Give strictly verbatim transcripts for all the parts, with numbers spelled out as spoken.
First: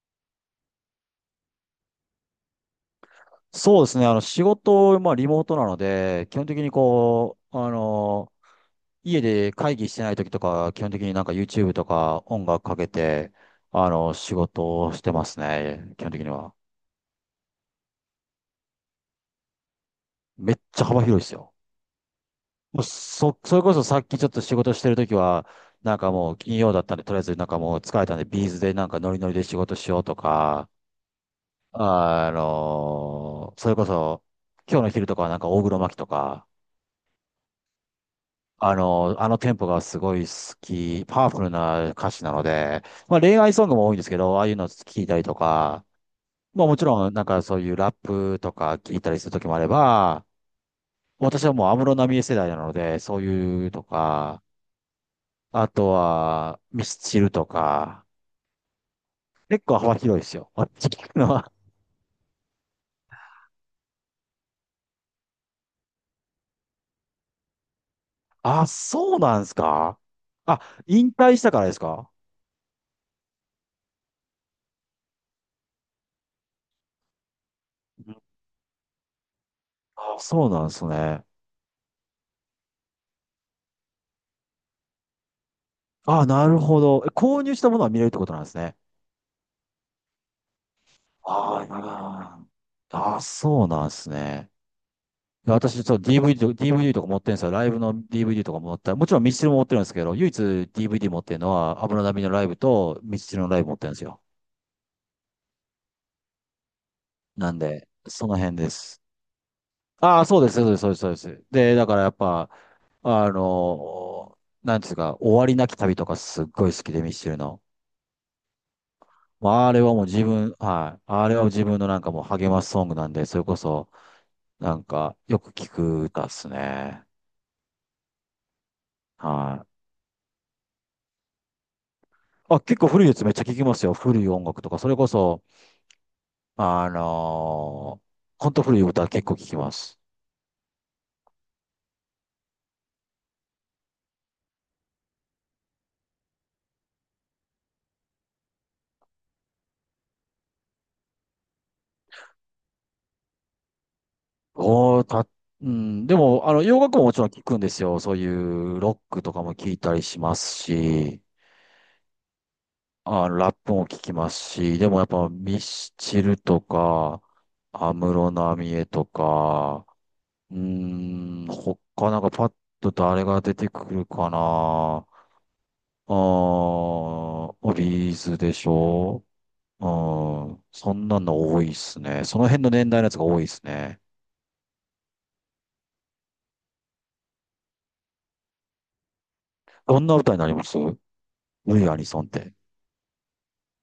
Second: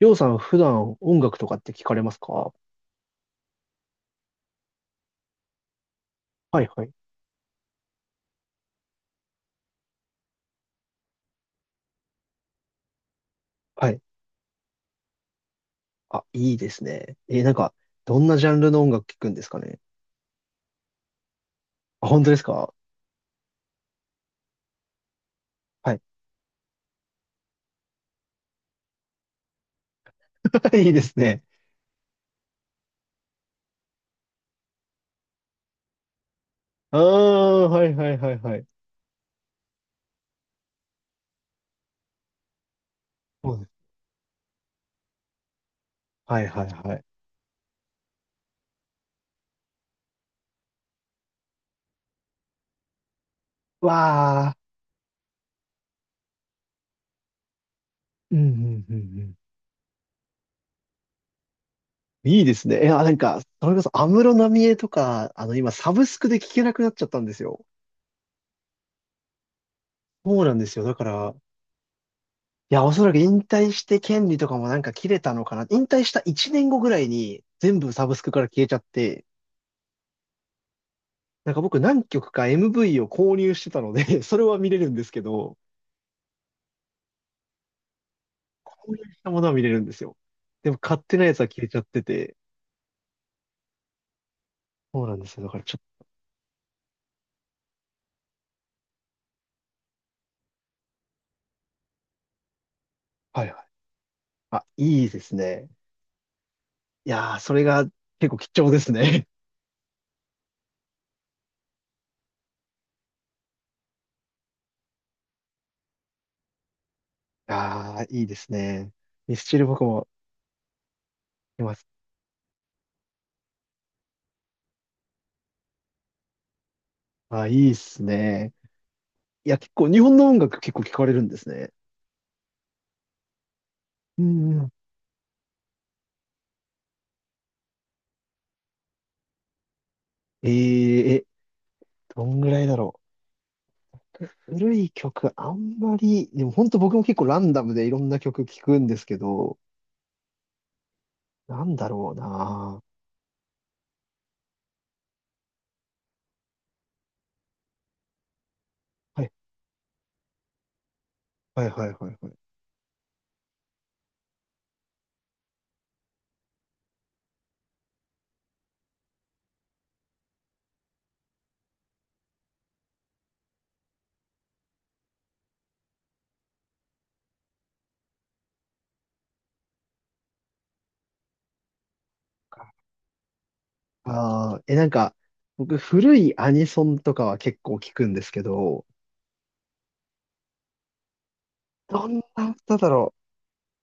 りょうさん、普段音楽とかって聞かれますか？そうですね。あの、仕事、まあ、リモートなので、基本的はいにはい。こう、あの、家で会議してない時とか、基本的になんか YouTube とか音楽かけて、あはい。の、仕事をしてますね。基本的あ、にいは。いですね。えーなんか、どんなジャンルの音楽聞くんですかね？めっちゃ幅広いですよ。あ、本当ですか？もうそ、それこそさっきちょっと仕事してる時は、はなんい。かもう金曜だったんで、とりあえずなんかもう疲れたんで、ビーズでなんかノリノリで仕事しようとか、いいですね。あの、それこそ、今日の昼とかはなんか大黒摩季とか、ああ、はいはいはいはい。あの、あのテンポがすごい好き、パワフルな歌詞なので、まあ恋そ愛うでソングす。も多いんですけど、ああいうの聞いたりとか、はいはまあいもちはい。ろんなんかそういうラップとか聞いたりする時もあれば、私はもう安室奈美恵世代なので、そういうとか、わあ、あとはミスチルとか、うんうんうんうん。結構幅広いですよ。私聞くのは。いいですね。え、あ、なんか、それこそ安室奈美恵とか、あの、今、サブスクで聞けなくなっちゃったんですよ。あ、そうなんですか。そうなんあ、ですよ。だか引ら、退したからですか。いや、おそらく引退して権利とかもなんか切れたのかな。引退したいちねんごぐらいに全部サうブん。スクから消えちゃって、あ、そうなんですね。なんか僕何曲か エムブイ を購入してたので それは見れるんですけど、あ、なるほど。え、購入したものは見れるってことなんですね。購入したものは見れるんですよ。でも買ってないやつはあ消あ、えちなゃるってて、ほど。あ、あそうなんですね。そうなんですよ。いだやからちょ私、っちょっと ディーブイディー と、ディーブイディー とか持ってるんですよ。ライブの DVD とか持った、もちろんミスチルも持ってるんですけど、唯一 ディーブイディー 持ってるのは、安室奈美のライブとミスチと、ルはのいラはイい。ブ持ってるんですよ。あ、いいですね。いやー、なそんれがで、そ結の構辺貴重でですす。ね。ああ、そうです、そうです、そうです、そうです。で、だからやっぱ、あのー、なんていうんですか、終わりなき旅とかすっごい好きで、ミスチル の。あー、いいですね。ミスまチルあ、あれ僕はもうも自分、はい。あれは聞自ま分す。のなんかもう励ますソングなんで、それこそ、なんか、よく聞く歌っすね。あ、いいっすね。いや、は結い。構日本の音楽結構聞かれるんですね。あ、結構古いやつめっちゃ聞きますよ。古うい音んう楽とん。か、それこそ、あのー、ほんと古い歌結構聞きます。えー、え、どんぐらいだろう。古い曲、あんまり、でも本当僕も結構ランダムでいろんな曲聞くんですけど、なんだろうな。おー、た、うん、でも、あの、洋楽ももちろん聞くんですよ。そういうロッはクい、とかも聞いたりしますし、はい、はい、はい、はい。あ、ラップも聞きますし、でもやっぱミスチルとか、安室奈美恵とか、うーん、他なんかパッと誰が出てくるかな。あー、ビーズでしょ。うん。そんなの多いっすね。その辺の年代のやつが多いっすね。ああ、え、なんか、僕、古いアニソンとかは結構聞くんですけど、どんな歌になりますル、イ・アニどんソンっなて。歌だろ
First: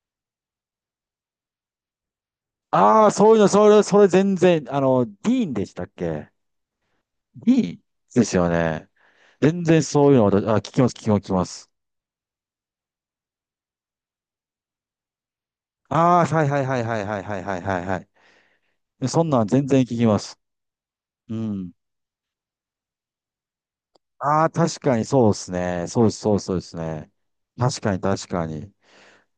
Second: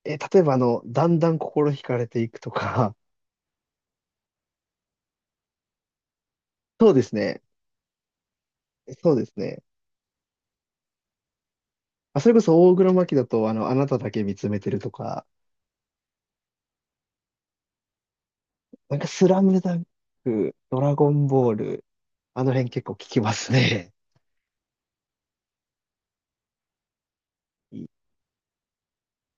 う。え、例えば、あの、だんだん心惹かれていくとか、ああ、そういうの、それ、それ全然、あの、ディーンでしたっけ。 そうですね。ディーンですよね。そうですね。全然そういうの私、あ、聞きます、聞きます、聞きます。あ、それこそ、大黒摩季だと、あの、あなただけ見つめてるとか、ああ、はいはいはいはいはいはいはいはいはなんか、い。そスんラなんム全ダ然ン聞きます。ク、ドラゴンうボーん。ル、あの辺結構聞きますね。ああ、確かにそうですね。そうです、そうですそうですね。確いかに確かに。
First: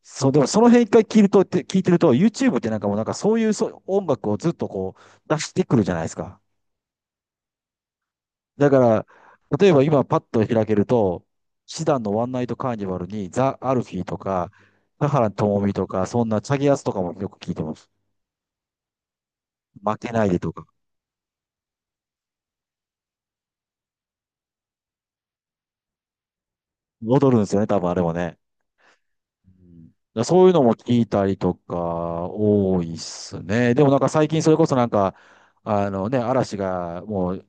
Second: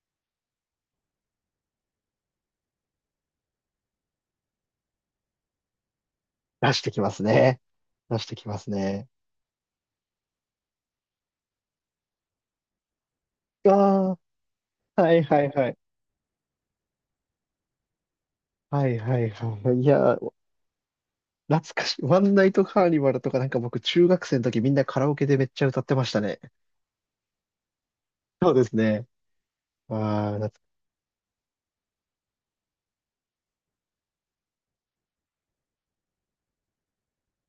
そう、でもその辺一回聞いると、って聞いてると、YouTube ってなんかもうなんかそういうそう音楽をずっとこう出してくるじゃないですか。出してきますね。出してきますだから、ね。例えば今パッと開けると、シダンのワンナイトカーニバルにザ・アルフィーあとか、あ、田はい原はい智は美い。とか、そんなチャギアスとかもよく聞いてます。はいはいはい。い負けや、ないでとか。懐かしい。ワンナイトカーニバルとかなんか僕中学生の時みんなカラオケでめっちゃ歌ってましたね。踊るんですよね、多分あれもね。そうですね。うん。だからあそういあ、うのも聞いたりとか、多いっすね。でもなんか最近それこそなんか、あのね、嵐がもう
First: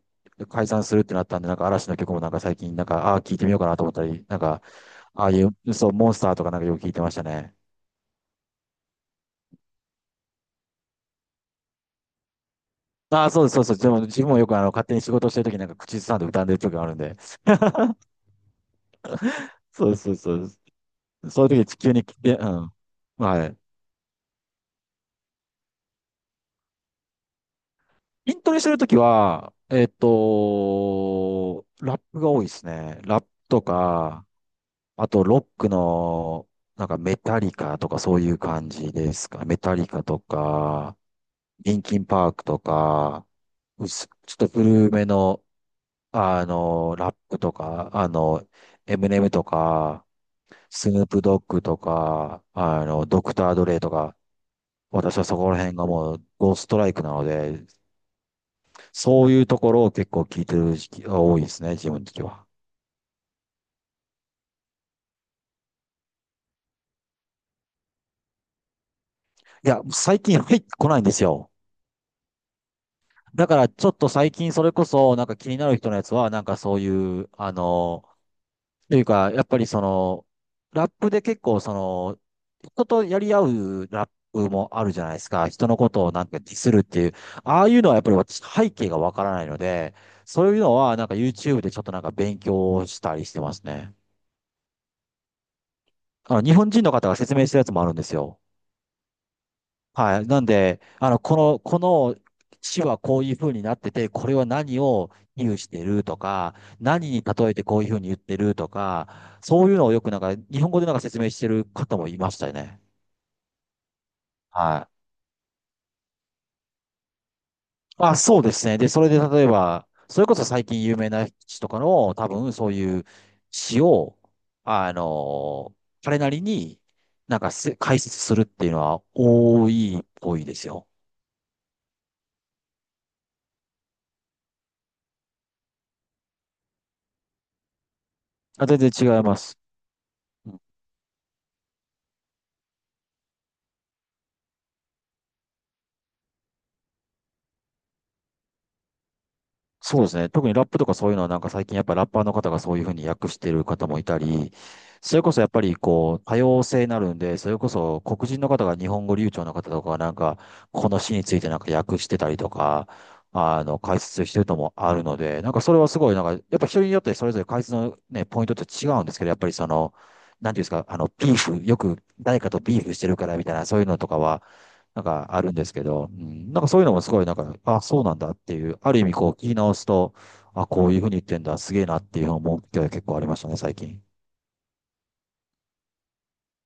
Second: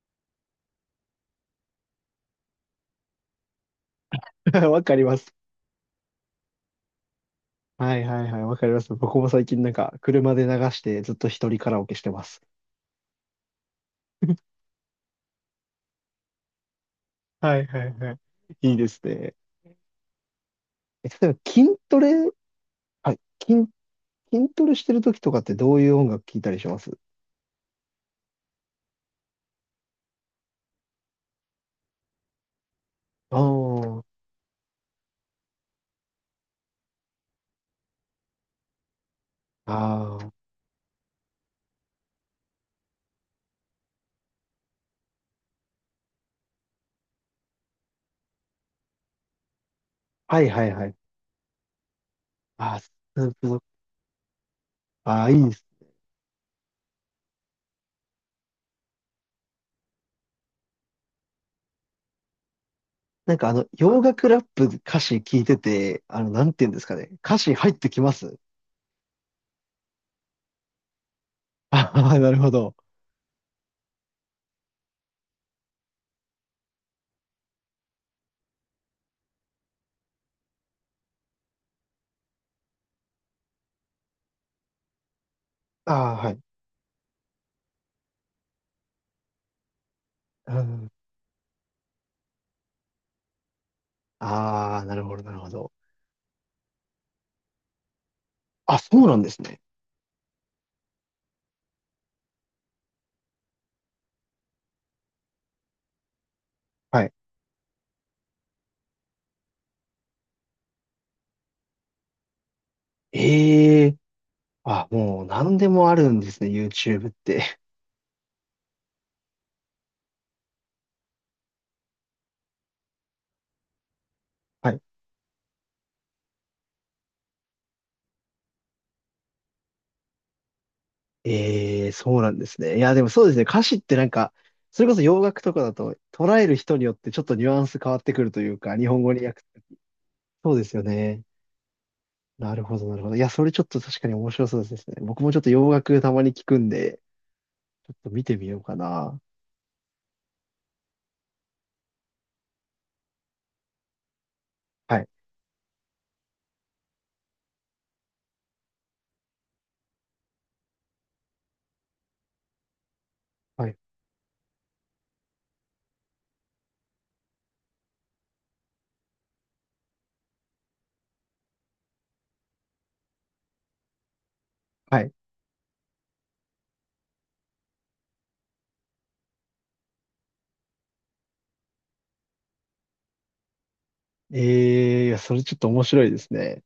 解散するってなったんで、なんか嵐の曲もなんか最近なんか、ああ、聞いてみようかなと思ったり、なん懐 か、わかりまああす。いう、そう、モンスターとかなんかよく聞いてましたね。はいはいはい、わかります。僕も最近なんか車で流してずっと一人カラオケしてます。ああ、そうです、そうです。でも自分もよくあの、勝手に仕事してるときなんか口ずさんで歌んでる時があるんで。はいはいはい。いいですね。そうです、そうです。そえ、例うです、えばそういう筋時急トに聞レ、いて、うん。はい、はい。筋、筋トレしてる時とかってどういう音楽聴いたりします？筋トレしてるときは、えっと、ラップが多いですね。ラップああとー、か、あと、ロックの、なんかメタリカとかそういう感じですか。メタリカあとあ、か、リンキンパークとか、うす、ちょっと古めの、あの、ラップとか、あの、エムネムとか、はいはいはスい。ヌープドッグとか、ああ、あスの、ドークプター・の、ドレイとか、私あはあ、そいいこでらす。辺がもうゴーストライクなので、そういうところを結構聞いてる時期が多いですね、自分的には。なんかあの、洋楽ラップ歌詞聞いてて、あの、なんて言うんですかね。歌詞入ってきます？いや、最近入ってこないんですよ。あ あー、なるほど。だからちょっと最近それこそなんか気になる人のやつはなんかそういう、あの、というかやっぱりその、ラップで結構その、人とやり合うラップもあるじゃないですか。人のこあとをあ、なんはかい。ディスるっていう。ああいうのはやっぱり私背景がわからないので、そうういうのん。はなんか YouTube でちょっとなんか勉強したりしてますね。ああ、なるほど、なるほど。あの、日本人の方が説明してるやつもあるんですよ。あ、そうなんですね。はい。なんで、あの、この、この市はこういう風になってて、これは何を比喩してるとか、は何い。に例えてこういう風に言ってるとか、そういうのをよくなんか、日本語でなんか説明してる方もいましたよね。ええ。あ、はい。もう何でもあるんですね、YouTube って。あ、そうですね。で、それで例えば、それこそ最近有名な詩とかの、多分そういう詩を、はい。あの、彼なりになんかせ解説するっていうのは多いっぽいですよ。ええ、そうなんですね。いや、でもそうですね。歌詞ってなんか、それこそ洋楽とかだと捉える人によってちょっとニュアンス変わってくるというあ、か、全日本語然違いにま訳す。す。そうですよね。なるほど、なるほど。いや、それちょっと確かに面白そうですね。僕もちょっと洋楽たまに聞くんで、ちょっと見てみようかな。そうですね。特にラップとかそういうのはなんか最近やっぱラッパーの方がそういうふうに訳してる方もいたり、はい、それこそやっぱりこう多様性になるんで、それこそ黒人の方が日本語流暢な方とかはなんかこの詩についてなんか訳してたりとか、あはい、の解説してるともあるので、なんかそれはすごいなんかやっぱ人によってそれぞれ解説のね、ポイントって違うんですけど、やっぱりその、なんていうんですか、あの、ビーフ、よく誰かとビーフしてるからみたいな、そういうのとかは、はなんい。かあるんですけど、うん、なんかそういうのもすごいなんか、あ、そうなんだっていう、ある意味こう聞き直すと、あ、こういうふうに言ってんだ、すげえなっていう思う機会が結構ありましたね、最近。えー、いや、それちょっと面白いですね。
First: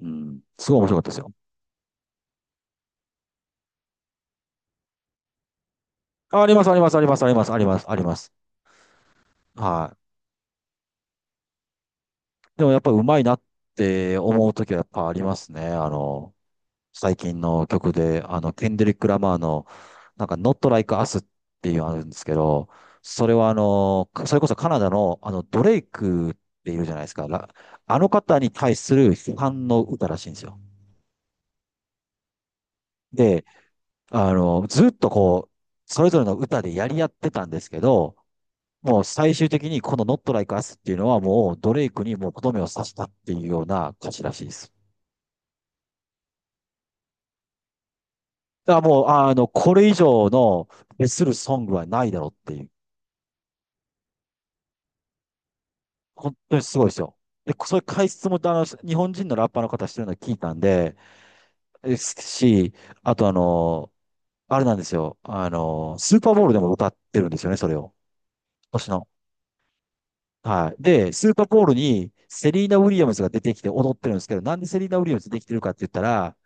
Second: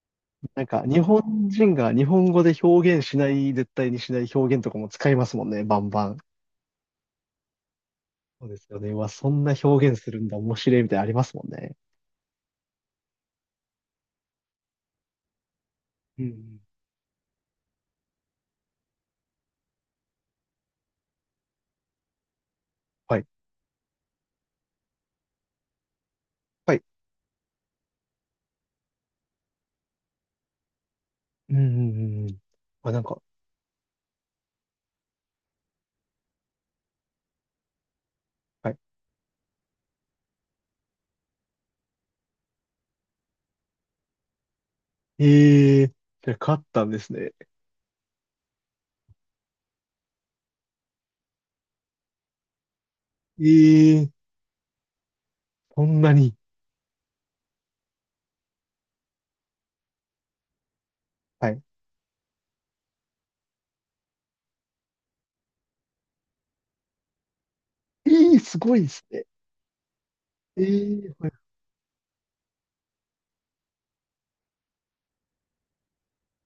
うん。なんすごいか、面白日かったですよ。本人が日本語で表現しない、絶対にしない表現とかも使いますもんね、バンバン。あ、あります、あります、あります、あります、あります、あります。そうですよね。うわ、そんな表は現するんだ、面白いみたいなのありますもんね。い。でもやっぱうまいなって思うときはやっぱありますね。あうんうの、ん。最近の曲で、あの、ケンドリック・ラマーの、なんか、Not Like Us っていうのあるんですけど、はい、それはあの、それこそカナダの、あの、ドレイクってはいい。るじゃないですか。らあの方に対する批判の歌らしいんですよ。うんうんうんうん。あ、なんか、で、あの、ずっとこう、それぞれの歌でやり合ってたんですけど、はい。もう最終的にこの Not Like Us っていうのはもうドレイクにもうとどめを刺したっていうような歌詞らしいです。えー、じゃあ勝ったんですね。だからもう、あの、これ以上の、別するソングはないだろうっていう。えー、そんなに。本当にすごいですよ。で、そういう解説も、あの、日本人のラッパーの方してるの聞いたんで、はい。ですし、あとあの、あれなんですよ。あの、スーパーボールでも歌ってるんですよね、それを。えー、す今ごいで年すの。ね。えはい。で、え、はスい。ーパーボールにセリーナ・ウィリアムズが出てきて踊ってるんですけど、なんでセリーナ・ウィリアムズできてるかって言ったら、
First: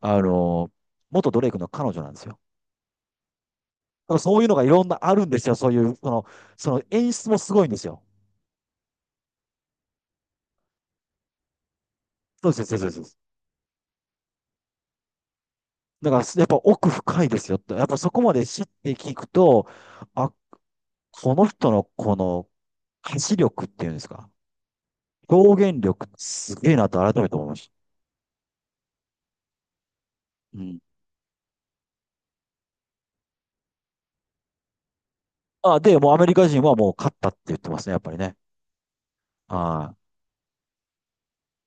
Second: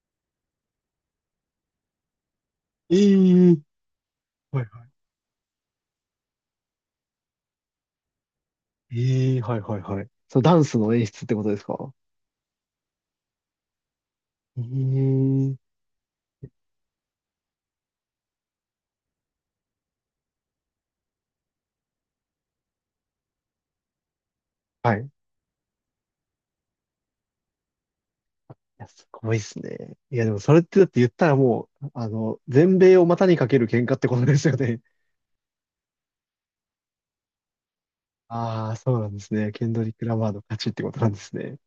あの、元ドレイクの彼女なんですよ。だええ、からそういうのはがいいろはんなあるんですよ。そういう、その、その演出もすごいんですよ。い。ええ、はいはいはい。そのダンスの演出ってことですか？そうです、そうです、そうです。ええ、だから、やっぱ奥深いですよって。やっぱそこまで知って聞くと、あ、この人のこの歌詞力っていうんですか。はい。い表現力すげえなと改めて思いましや、すごいですね。いや、でもそた。れっうてん。だって言ったらもう、あの、全米を股にかける喧嘩ってことですよね。あ、で、もうアメリカ人はもう勝ったって言ってますね、やっぱりね。ああ、そうなんですね。ケンドリはッい。ク・ラマーの勝ちってことなんですね。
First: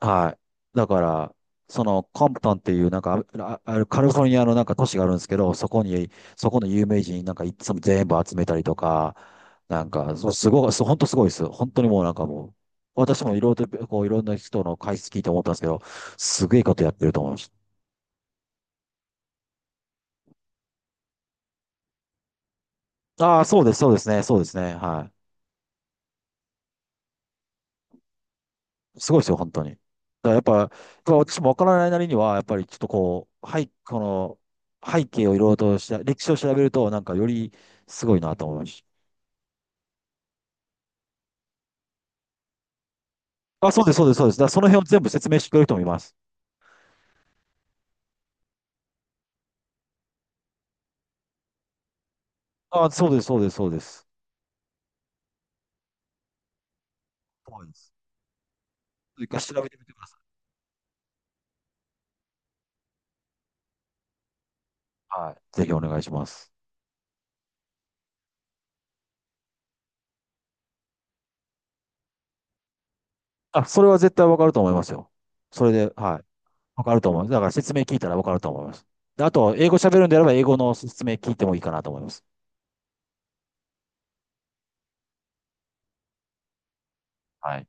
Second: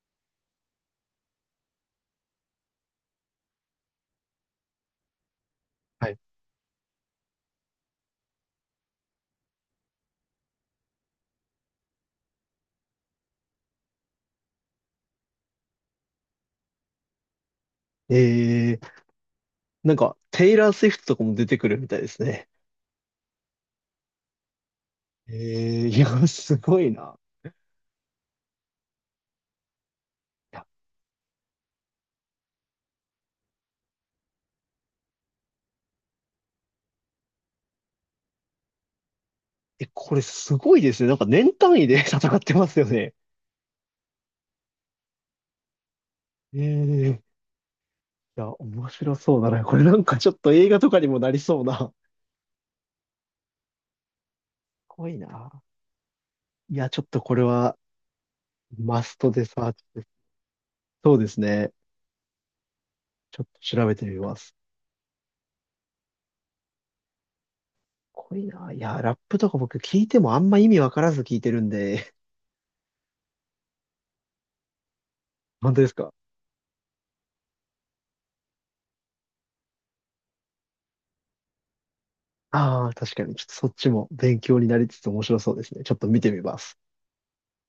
はい。だから、そのコンプトンっていうなんかあ、ああるカリフォルニアのなんか都市があるんですけど、そこはに、い。そこの有名人なんかいつも全部集めたりとか、なんか、そうすごい、そう、本当すごいです。本当にもうなんかもう、私もいろいろと、こういろんな人の解説聞いて思ったんですけど、すげえことやってると思いましええ、なんか、テイラー・スウィフトとかも出てくるみたいですね。た。ああ、そうです、そうですね、そうですね、はええ、いや、すごいな。い。すごいですよ、本当に。だからやっいぱ、やや、っぱ私もわからないなりには、やっぱりちょっとこう、はい、この、背景をいろいろとした、歴史を調べると、なんかよりすごいなと思いました。え、これすごいですね。なんか年単位で 戦ってますよね。あ、そうです、そうです、そうです。だからその辺を全部説明してくれる人もいます。ええ、いや、面白そうだな。これなんかちょっと映画とかにもなりそうな。あ、そうです、そうです、そうです。怖いな。いや、ちょっとこれそうではす。マス一ト回で調サべーてチみてくでだす。さそうですね。ちょっと調べてみます。い。はい。ぜひお願いします。怖いな。いや、ラップとか僕聞いてもあんま意味わからず聞いてるんで。あ、それは絶対わかると思いますよ。それ本当でで、すか？はい。わかると思います。だから説明聞いたらわかると思います。で、あと、英語喋るんであれば、英語の説明聞いてもいいかなと思います。ああー、確かに。ちょっとそっちも勉強になりつつ面白そうですね。ちょっと見てみます。はい。